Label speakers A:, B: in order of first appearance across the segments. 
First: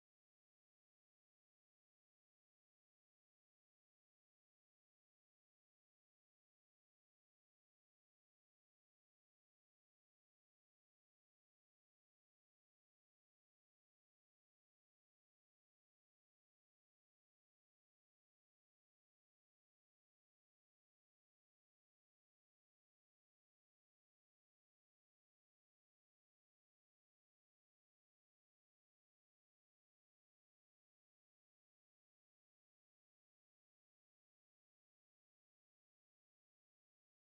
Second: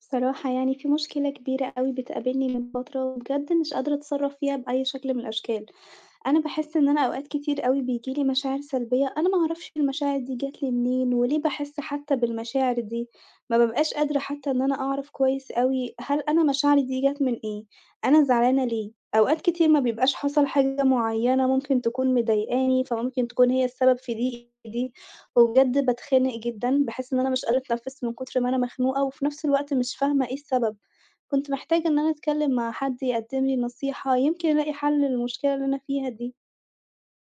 A: بصراحة يعني في مشكلة كبيرة أوي بتقابلني من فترة، وبجد مش قادرة أتصرّف فيها بأي شكل من الأشكال. أنا باحس إن أنا أوقات كتير أوي بييجي لي مشاعر سلبية، أنا ما أعرفش المشاعر دي جات لي منين، وليه باحس حتى بالمشاعر دي، ما بابقاش قادرة حتى إن أنا أعرف كويس أوي هل أنا مشاعري دي جات من إيه، أنا زعلانة ليه؟ أوقات كتير ما بيبقاش حصل حاجة معينة ممكن تكون مضايقاني، فممكن تكون هي السبب في دي، وبجد باتخنق جدًا، باحس إن أنا مش قادرة أتنفس من كتر ما أنا مخنوقة، وفي نفس الوقت مش فاهمة إيه السبب، كنت محتاجة إن أنا أتكلم مع حد يقدم لي نصيحة، يمكن ألاقي حل للمشكلة اللي أنا فيها دي.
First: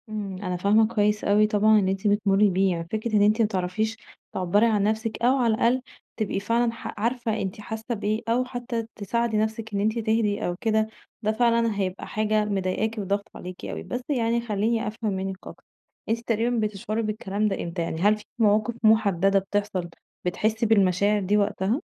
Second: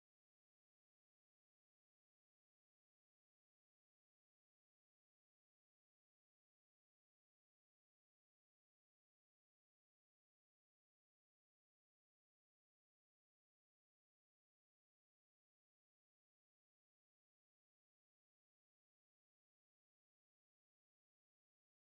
B: أنا فاهمة كويس أوي طبعًا اللي أنتِ بتمُرّي بيه، يعني فكرة إن أنتِ ما تعرفيش تعبّري عن نَفْسِك أو على الأقل تبقي فعلًا عارفة أنتِ حاسة بإيه أو حتى تساعدي نَفْسِك إن أنتِ تهدي أو كده، ده فعلًا هيبقى حاجة مضايقاكِ وضاغطة عليكِ أوي. بس يعني خلّيني أفهم منِّك أكتر، أنتِ تقريبًا بتشعري بالكلام ده إمتى؟ يعني هل في مواقف مُحدّدة بتحصل بتحسّي بالمشاعر دي وقتها؟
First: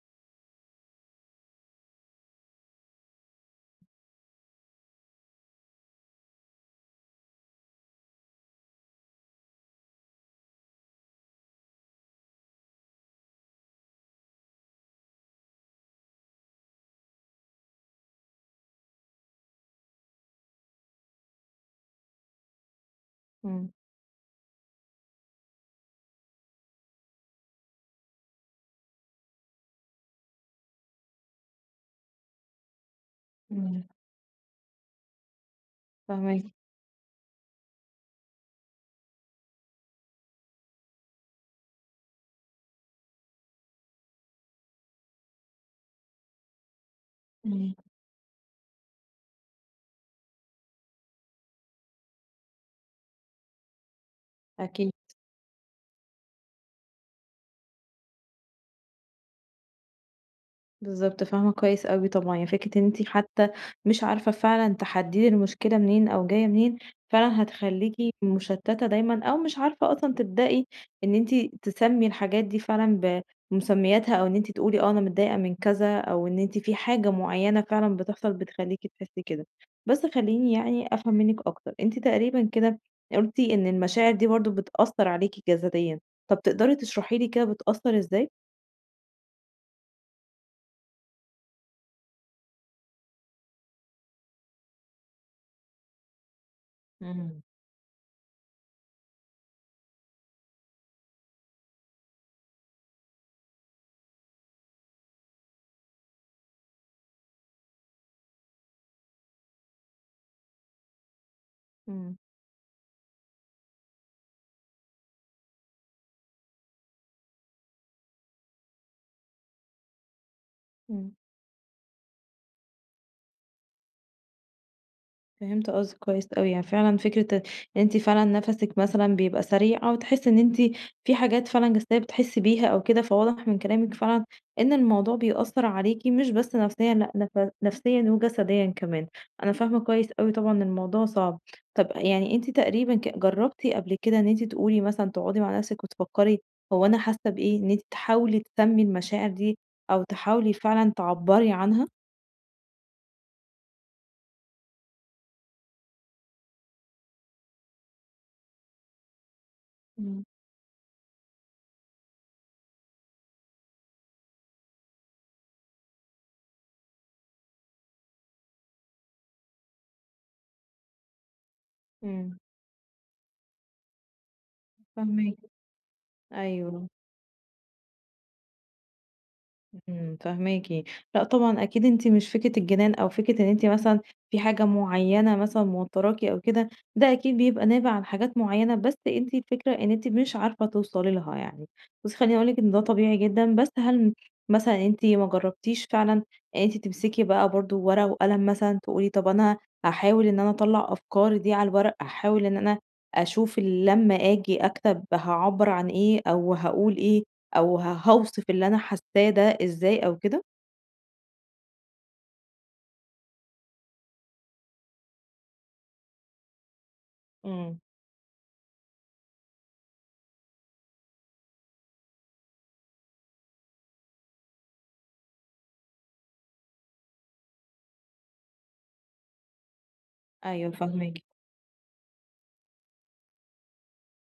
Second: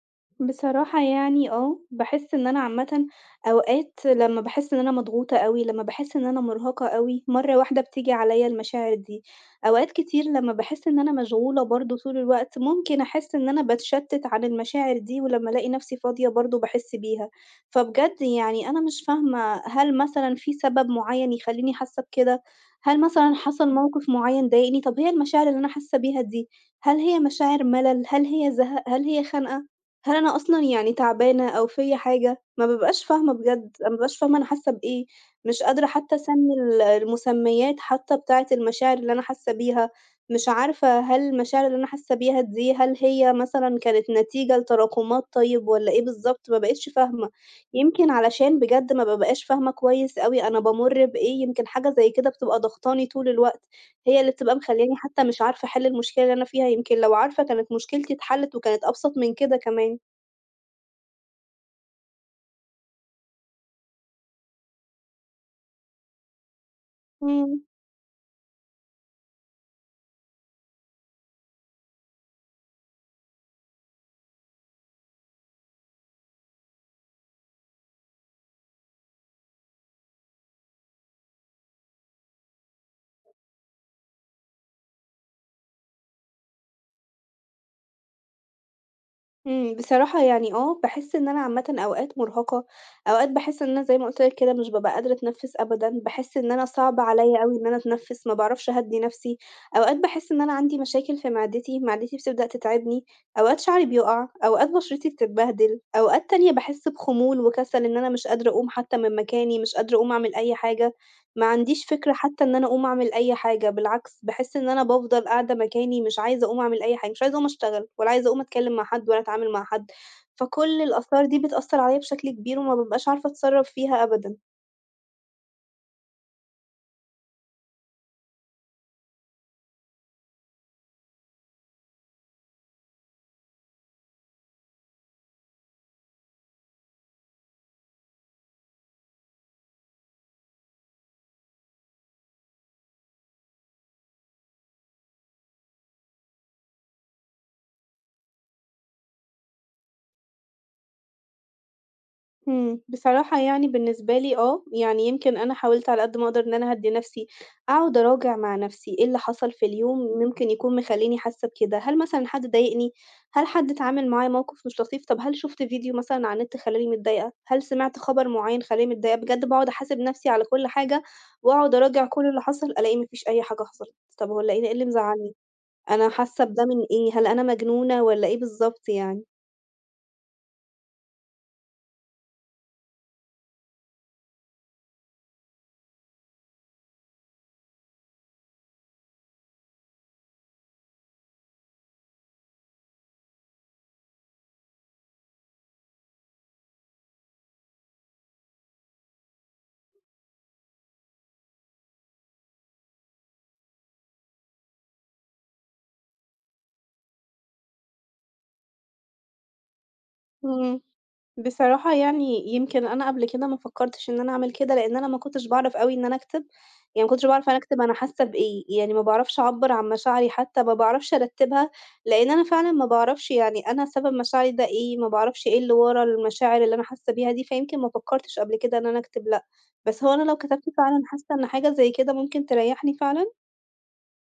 A: بصراحة يعني آه، باحس إن أنا عامةً أوقات لمّا باحس إن أنا مضغوطة أوي، لمّا باحس إن أنا مرهقة أوي، مرّة واحدة بتيجي عليّا المشاعر دي. أوقات كتير لمّا باحس إن أنا مشغولة برضه طول الوقت، ممكن أحس إن أنا باتشتت عن المشاعر دي، ولمّا ألاقي نفسي فاضية برضه باحس بيها. فبجد يعني أنا مش فاهمة هل مثلًا في سبب معين يخلّيني حاسة بكده؟ هل مثلًا
B: إمم،
A: حصل موقف معين ضايقني؟ طب هي المشاعر اللي أنا حاسة بيها دي، هل هي مشاعر ملل؟ هل هي زهق؟ هل هي خنقة؟ هل أنا أصلًا يعني تعبانة أو فيّا حاجة؟ ما بابقاش فاهمة بجد،
B: إمم.
A: أنا ما بابقاش فاهمة أنا حاسة بإيه، مش قادرة حتى
B: فاهماكِ.
A: أسمّي المسميات حتى بتاعة المشاعر اللي أنا حاسة بيها، مش عارفة هل المشاعر اللي أنا حاسة بيها دي، هل هي مثلًا كانت نتيجة لتراكمات طيب والّا إيه بالضبط؟ ما بقيتش فاهمة،
B: إمم،
A: يمكن علشان بجد ما بابقاش فاهمة كويس أوي أنا بامُر بإيه، يمكن حاجة زي كده بتبقى ضاغطاني طول الوقت، هي اللي بتبقى
B: أكيد.
A: مخلّياني حتى مش عارفة أحل المشكلة اللي أنا فيها، يمكن لو عارفة كانت مشكلتي اتحلت وكانت أبسط من كده كمان.
B: بالضبط، فاهمة كويس أوي طبعًا، يعني فكرة إن أنتِ حتى مش عارفة فعلًا تحددي المشكلة منين أو جاية منين، فعلًا
A: إمم.
B: هتخلّيكِ مشتتة دايمًا أو مش عارفة أصلًا تبدئي إن أنتِ تسمّي الحاجات دي فعلًا بمسمياتها، أو إن أنتِ تقولي آه أنا متضايقة من كذا، أو إن أنتِ في حاجة معينة فعلًا بتحصل بتخلّيكِ تحسي كده. بس خلّيني يعني أفهم منِّك أكتر، أنتِ تقريبًا كده قُلتِ إن المشاعر دي برضه بتأثّر عليكِ جسديًا، طَب تقدري تشرحي لي كده بتأثّر إزاي؟
A: إمم. بصراحة يعني آه، باحس إن أنا عامةً أوقات مرهقة، أوقات باحس إن أنا زي ما قُلت لك كده مش بابقى قادرة أتنفّس أبدًا، باحس إن أنا صعب
B: إمم، إمم.
A: عليَّ أوي إن أنا أتنفّس، ما باعرفش أهدّي نفسي، أوقات باحس إن أنا عندي مشاكل في معدتي، معدتي بتبدأ تتعبني، أوقات شعري بيُقع، أوقات بشرتي بتتبهدل، أوقات تانية باحس بخمول وكسل إن أنا مش قادرة أقوم حتى من مكاني، مش قادرة أقوم أعمل أي حاجة. ما عنديش فكرة
B: إمم،
A: حتى إن أنا أقوم أعمل أي حاجة، بالعكس باحس إن أنا بافضل قاعدة مكاني مش عايزة أقوم أعمل أي حاجة، مش عايزة أقوم أشتغل ولا عايزة أقوم أتكلم مع حد ولا أتعامل مع حد، فكل
B: إمم.
A: الآثار دي بتأثّر عليَّ بشكل كبير وما بابقاش عارفة أتصرّف فيها أبدًا.
B: فهمت قصدِك كويس أوي، يعني فعلًا فكرة إن أنتِ فعلًا نَفَسِك مثلًا بيبقى سريع أو تحسّي إن أنتِ في حاجات فعلًا جسدية بتحسّي بيها أو كده، فواضح من كلامِك فعلًا إن الموضوع بيأثّر عليكِ مش بس نفسيًا لأ نفسيًا وجسديًا كمان، أنا فاهمة كويس أوي طبعًا الموضوع صعب. طَب يعني أنتِ تقريبًا جرّبتِ قبل كده إن أنتِ تقولي مثلًا تقعدي مع نَفْسِك وتفكّري هو أنا حاسة بإيه، إن أنتِ تحاولي تسمّي المشاعر دي أو تحاولي فعلًا تعبّري عنها؟
A: إمم. بصراحة يعني بالنسبة لي آه، يعني يمكن أنا حاولت على قد ما أقدر إن أنا أهدّي نَفْسي، أقعد أراجع مع نَفْسي إيه اللي حصل في اليوم
B: إمم.
A: ممكن يكون مخلّيني حاسة بكده، هل مثلًا حد ضايقني، هل حد اتعامل معايا موقِف مش لطيف، طَب هل شُفت فيديو مثلًا على النت خلّاني متضايقة، هل سمعت خبر معيّن خلّاني متضايقة، بجد باقعد أحاسب نَفْسي على كل حاجة وأقعد أراجع كل
B: إمم،
A: اللي حصل، ألاقي ما فيش أي حاجة حصلت، طَب هو ألاقيني إيه اللي مزعّلني،
B: فاهماكِ،
A: أنا حاسة بده من
B: أيوه.
A: إيه، هل أنا مجنونة والّا إيه بالضبط يعني؟
B: إمم، فاهماكِ. لأ طبعًا أكيد أنتِ مش فكرة الجنان أو فكرة إن أنتِ مثلًا في حاجة معيّنة مثلًا موتّراكِ أو كده، ده أكيد بيبقى نابع عن حاجات معيّنة، بس أنتِ الفكرة إن أنتِ مش عارفة توصلي لها يعني. بُصّي خلّيني أقول لِك إن ده طبيعي جدًا، بس هل مثلًا أنتِ ما جرّبتيش فعلًا إن أنتِ تمسكي بقى برضه ورقة وقلم مثلًا تقولي طَب أنا هاحاول إن أنا أطلّع أفكاري دي على الورق، هاحاول إن أنا أشوف لمّا آجي أكتب هاعبّر عن إيه أو هاقول إيه، أو هاوصف اللي أنا حاساه ده إزاي أو كده؟
A: إمم. بصراحة يعني يمكن أنا قبل كده ما فكّرتش إن أنا أعمل كده، لإن أنا ما كنتش باعرف أوي إن أنا أكتب، يعني ما كنتش باعرف أنا
B: إمم.
A: أكتب أنا حاسة بإيه، يعني ما باعرفش أعبّر عن مشاعري حتى، ما باعرفش أرتّبها، لإن أنا فعلًا ما باعرفش يعني أنا سبب مشاعري ده إيه، ما باعرفش إيه اللي ورا المشاعر اللي أنا حاسة بيها دي، فيمكن ما فكّرتش قبل كده إن أنا أكتب لأ، بس هو أنا لو كتبت
B: أيوه
A: فعلًا
B: فاهماكِ.
A: حاسة إن حاجة زي كده ممكن تريّحني فعلًا؟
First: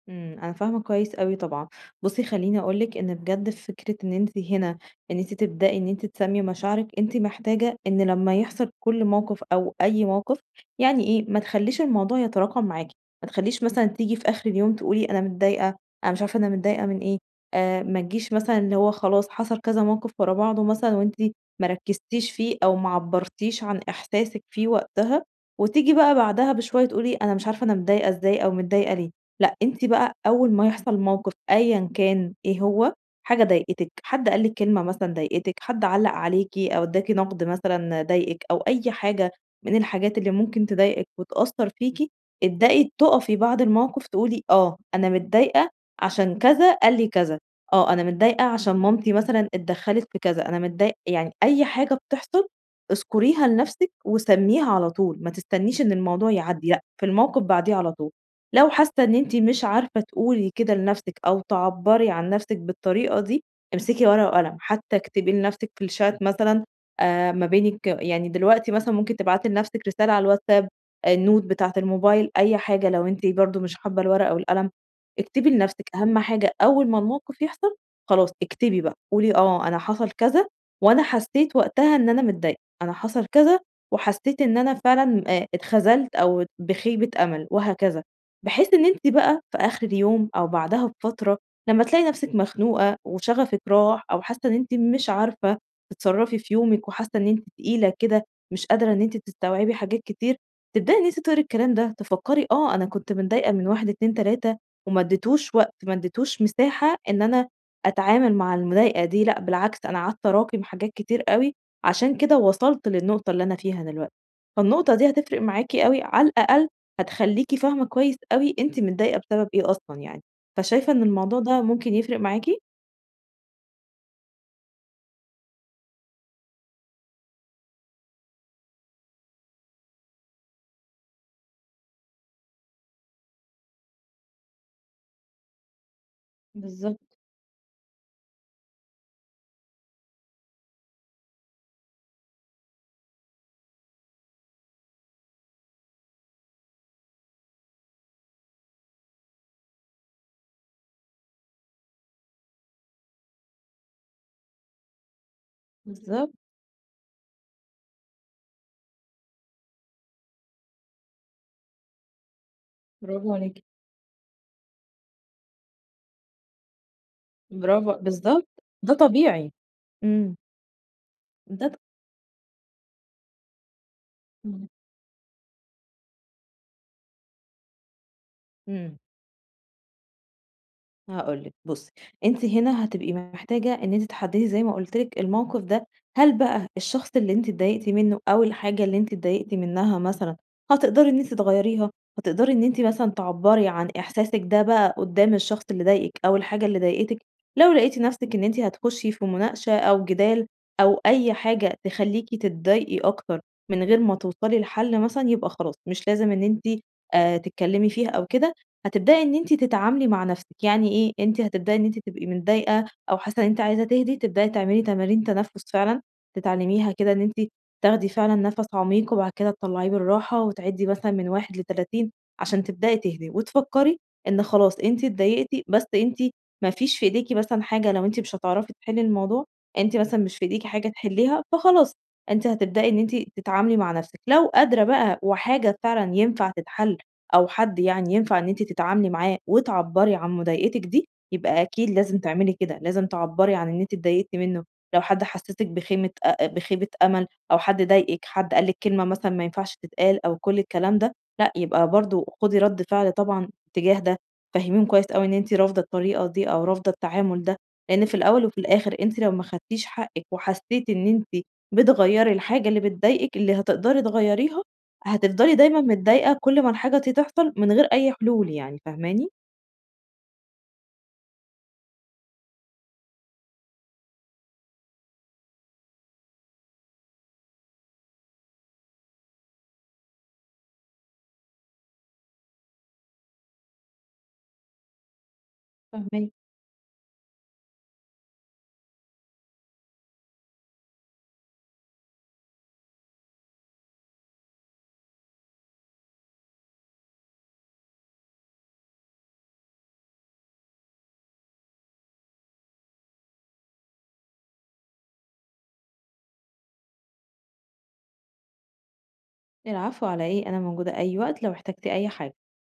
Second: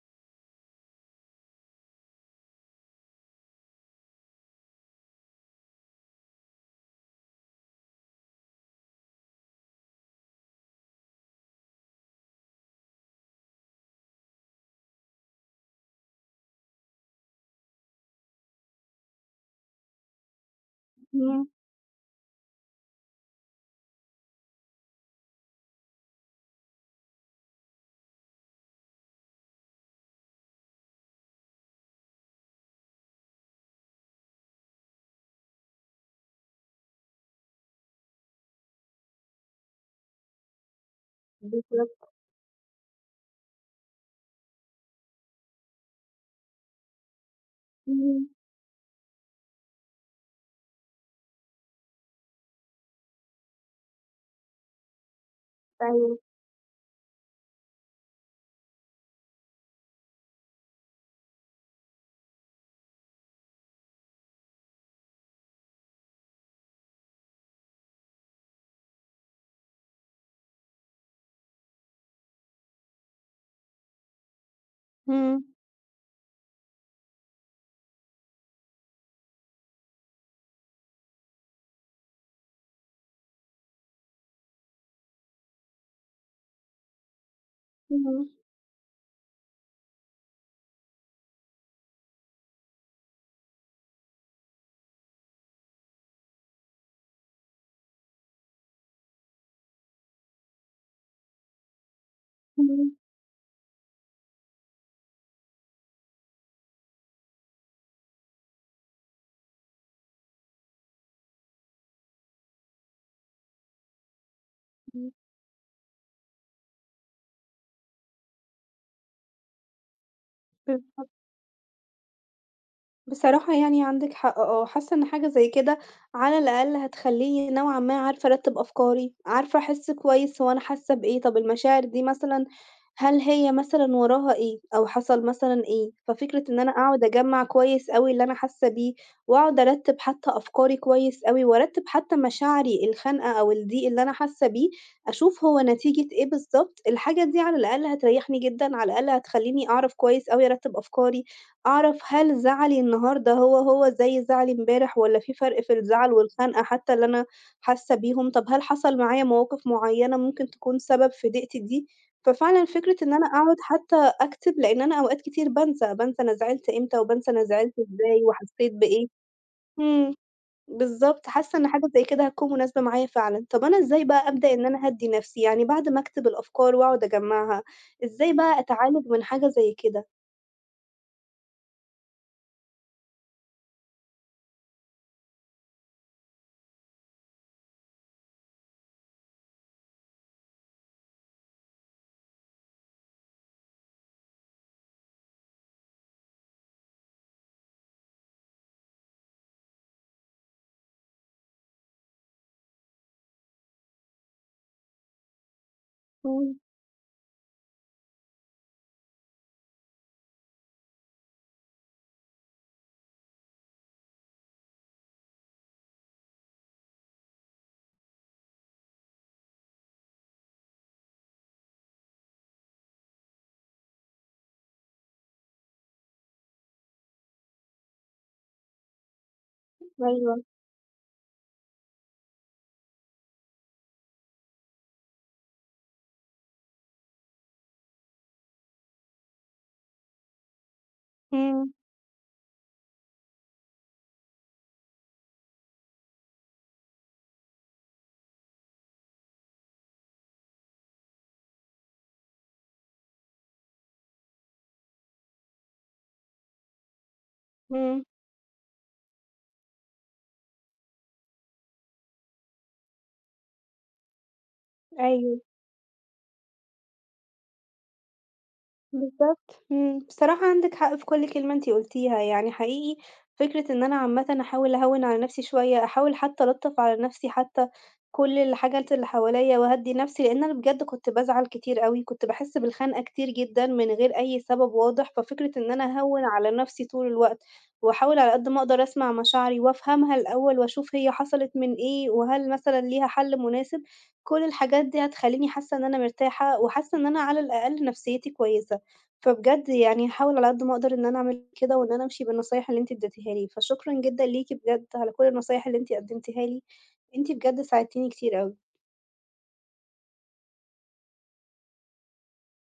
B: إمم، أنا فاهمة كويس أوي طبعًا. بُصّي خلّيني أقول لِك إن بجد فكرة إن أنتِ هنا إن أنتِ تبدئي إن أنتِ تسامي مشاعرِك، أنتِ محتاجة إن لمّا يحصل كل موقف أو أي موقف، يعني إيه، ما تخلّيش الموضوع يتراكم معاكِ، ما تخلّيش مثلًا تيجي في آخر اليوم تقولي أنا متضايقة، أنا مش عارفة أنا متضايقة من إيه، ما تجيش مثلًا اللي هو خلاص حصل كذا موقف ورا بعضه مثلًا وأنتِ
A: إمم.
B: ما ركّزتيش فيه أو ما عبّرتيش عن إحساسِك فيه وقتها، وتيجي بقى بعدها بشوية تقولي أنا مش عارفة أنا متضايقة إزاي أو متضايقة ليه. لأ، أنتِ بقى أول ما يحصل موقف أيًا كان إيه هو، حاجة ضايقتِك، حد قال لِك كلمة مثلًا ضايقتِك، حد علّق عليكِ أو ادّاكِ نقد مثلًا ضايقِك أو أي حاجة من الحاجات اللي ممكن تضايقِك وتأثّر فيكِ،
A: بالضبط.
B: ابدئي تُقفي بعد الموقف تقولي آه، أنا متضايقة عشان كذا قال لي كذا، آه، أنا
A: إمم.
B: متضايقة عشان مامتي مثلًا اتدخّلت في كذا، أنا متضايق يعني أي حاجة بتحصل اذكريها لنفسِك وسمّيها على طول، ما تستنيش إن
A: أيوه.
B: الموضوع يعدّي، لأ، في الموقف بعديه على طول. لو حاسة إن أنتِ مش عارفة تقولي كده لنفسِك أو تعبّري عن نفسِك بالطريقة دي، امسكي ورقة وقلم، حتى اكتبي لنفسِك في الchat مثلًا ما بينِك يعني دلوقتي مثلًا ممكن تبعتي لنفسِك رسالة على الWhatsApp، النوت بتاعة الموبايل، أي حاجة لو أنتِ برضه مش حابة الورقة والقلم،
A: إمم.
B: اكتبي لنفسِك أهم حاجة أول ما الموقف يحصل خلاص اكتبي بقى، قولي آه أنا حصل كذا وأنا حسيت وقتها إن أنا متضايقة، أنا حصل كذا وحسيت إن أنا فعلًا اتخذلت أو بخيبة أمل وهكذا.
A: إمم.
B: بحيث إن أنتِ بقى في آخر اليوم أو بعدها بفترة لمّا تلاقي نفسِك مخنوقة وشغفِك راح أو حاسة إن أنتِ مش عارفة تتصرّفي في يومِك وحاسة إن أنتِ تقيلة كده، مش قادرة إن أنتِ تستوعبي حاجات كتير، تبدئي إن أنتِ تقري الكلام ده، تفكّري آه، أنا
A: إمم.
B: كنت متضايقة من 1، 2، 3 وما اديتوش وقت، ما اديتوش مساحة إن أنا أتعامل مع المضايقة دي، لأ بالعكس أنا قعدت أراكم حاجات كتير أوي، عشان كده وصلت للنقطة اللي أنا فيها دلوقتي. فالنقطة دي
A: إمم.
B: هتفرق معاكِ أوي على الأقل هتخلّيكِ فاهمة كويس أوي أنتِ متضايقة بسبب إيه أصلًا يعني، فشايفة إن
A: بالضبط.
B: الموضوع ده ممكن يفرق معاكِ؟
A: بصراحة يعني عندِك حق آه، حاسة إن حاجة زي كده على الأقل هتخلّيني نوعًا ما عارفة أرتّب أفكاري، عارفة أحس كويس هو أنا حاسة بإيه، طب المشاعر دي مثلًا هل هي مثلًا وراها إيه، أو حصل مثلًا إيه، ففكرة إن أنا
B: بالضبط،
A: أقعد أجمّع كويس أوي اللي أنا حاسة بيه، وأقعد أرتّب حتى أفكاري كويس أوي، وأرتّب حتى مشاعري الخانقة أو الضيق اللي أنا حاسة بيه، أشوف هو نتيجة إيه بالضبط، الحاجة دي على الأقل هتريحني جدًا، على الأقل هتخلّيني أعرف كويس أوي أرتّب أفكاري، أعرف هل زعلي النهارده هو زي زعلي امبارح والّا في فرق في الزعل
B: بالضبط،
A: والخنقة حتى اللي أنا حاسة بيهم؟ طب هل حصل معايا مواقف معيّنة ممكن تكون سبب في ضيقتي دي؟ ففعلًا فكرة إن أنا
B: برافو
A: أقعد
B: عليكِ،
A: حتى أكتب، لإن أنا أوقات كتير بانسى، بانسى أنا زعلت إمتى وبانسى أنا زعلت
B: برافو
A: إزاي
B: بالضبط،
A: وحسيت
B: ده
A: بإيه.
B: طبيعي.
A: إمم.
B: إمم.
A: بالضبط، حاسة إن
B: ده ط
A: حاجة زي كده هتكون مناسبة معايا فعلًا. طب أنا إزاي بقى أبدأ إن
B: إمم.
A: أنا أهدّي نفسي؟ يعني بعد ما أكتب الأفكار وأقعد أجمّعها، إزاي بقى
B: إمم.
A: أتعالج من حاجة زي كده؟
B: هاقول لِك بُصّي، أنتِ هنا هتبقي محتاجة إن أنتِ تحدّدي زي ما قُلت لِك الموقف ده، هل بقى الشخص اللي أنتِ اتضايقتِ منّه أو الحاجة اللي أنتِ اتضايقتِ منّها مثلًا هتقدري إن أنتِ تغيّريها، هتقدري إن أنتِ مثلًا تعبّري عن إحساسِك ده بقى قدّام الشخص اللي ضايقِك أو الحاجة اللي ضايقتِك، لو لقيتِ نَفْسِك إن أنتِ هتخشّي في مناقشة أو جدال أو أي حاجة تخلّيكِ تتضايقي أكتر من غير ما توصلي لحل مثلًا، يبقى خلاص مش لازم إن
A: إمم.
B: أنتِ تتكلّمي فيها أو كده، هتبدئي إن أنتِ تتعاملي مع نفسِك، يعني إيه، أنتِ هتبدئي إن أنتِ تبقي متضايقة أو حاسة إن أنتِ عايزة تهدي، تبدئي تعملي تمارين تنفس فعلًا، تتعلميها كده إن أنتِ تاخدي فعلًا نفس عميق وبعد كده تطلعيه بالراحة وتعدي مثلًا من 1 ل30 عشان تبدئي تهدي، وتفكري إن خلاص أنتِ اتضايقتِ بس أنتِ ما فيش في إيديكِ مثلًا حاجة لو أنتِ مش هتعرفي تحلي الموضوع، أنتِ مثلًا
A: أيوه.
B: مش في إيديكِ حاجة تحليها، فخلاص أنتِ هتبدئي إن أنتِ تتعاملي مع نفسِك، لو قادرة بقى وحاجة فعلًا ينفع تتحل أو حد يعني ينفع إن أنتِ تتعاملي معاه وتعبّري عن مضايقتِك دي، يبقى
A: إمم.
B: أكيد لازم تعملي كده، لازم تعبّري عن إن أنتِ اتضايقتِ منه، لو حد حسّسِك بخيمة أ بخيبة أمل أو حد ضايقِك، حد قال لِك كلمة مثلًا ما ينفعش تتقال أو كل الكلام ده، لأ يبقى برضه خُدي رَد فعل طبعًا تجاه ده، فهّميهم كويس أوي إن أنتِ رافضة الطريقة دي أو رافضة التعامل ده،
A: إمم.
B: لإن في الأول وفي الآخر أنتِ لو ما خدتيش حقِّك وحسّيتِ إن أنتِ بتغيّري الحاجة اللي بتضايقِك، اللي هتقدري تغيّريها
A: أيوه.
B: هتفضلي دايمًا متضايقة كل ما الحاجة دي تحصل من غير أي حلول يعني، فاهماني؟
A: بالضبط، إمم، بصراحة عندِك حق في كل كلمة أنتِ قُلتيها، يعني حقيقي فكرة إن أنا عامةً أحاول أهوّن على نفسي شوية، أحاول حتى ألطّف على نفسي حتى كل الحاجات اللي حواليّا وأهدّي نفسي، لإن أنا بجد كنت بازعل كتير أوي، كنت باحس بالخنقة كتير جدًا من غير أي سبب واضح، ففكرة إن أنا أهوّن
B: فاهماكِ.
A: على نفسي طول الوقت وأحاول على قد ما أقدر أسمع مشاعري وأفهمها الأول وأشوف هي حصلت من إيه وهل مثلًا ليها حل مناسب، كل الحاجات دي هتخلّيني حاسة إن أنا مرتاحة وحاسة إن أنا على الأقل نفسيتي كويسة. فبجد يعني هاحاول على قد ما أقدر إن أنا أعمل كده، وإن أنا أمشي بالنصايح اللي أنتِ اديتيها لي، فشكرًا جدًا ليكِ بجد على كل النصايح اللي أنتِ قدمتيها لي، أنتِ بجد ساعدتيني كتير أوي.
B: العفو على إيه، أنا موجودة أي وقت لو احتجتِ أي حاجة.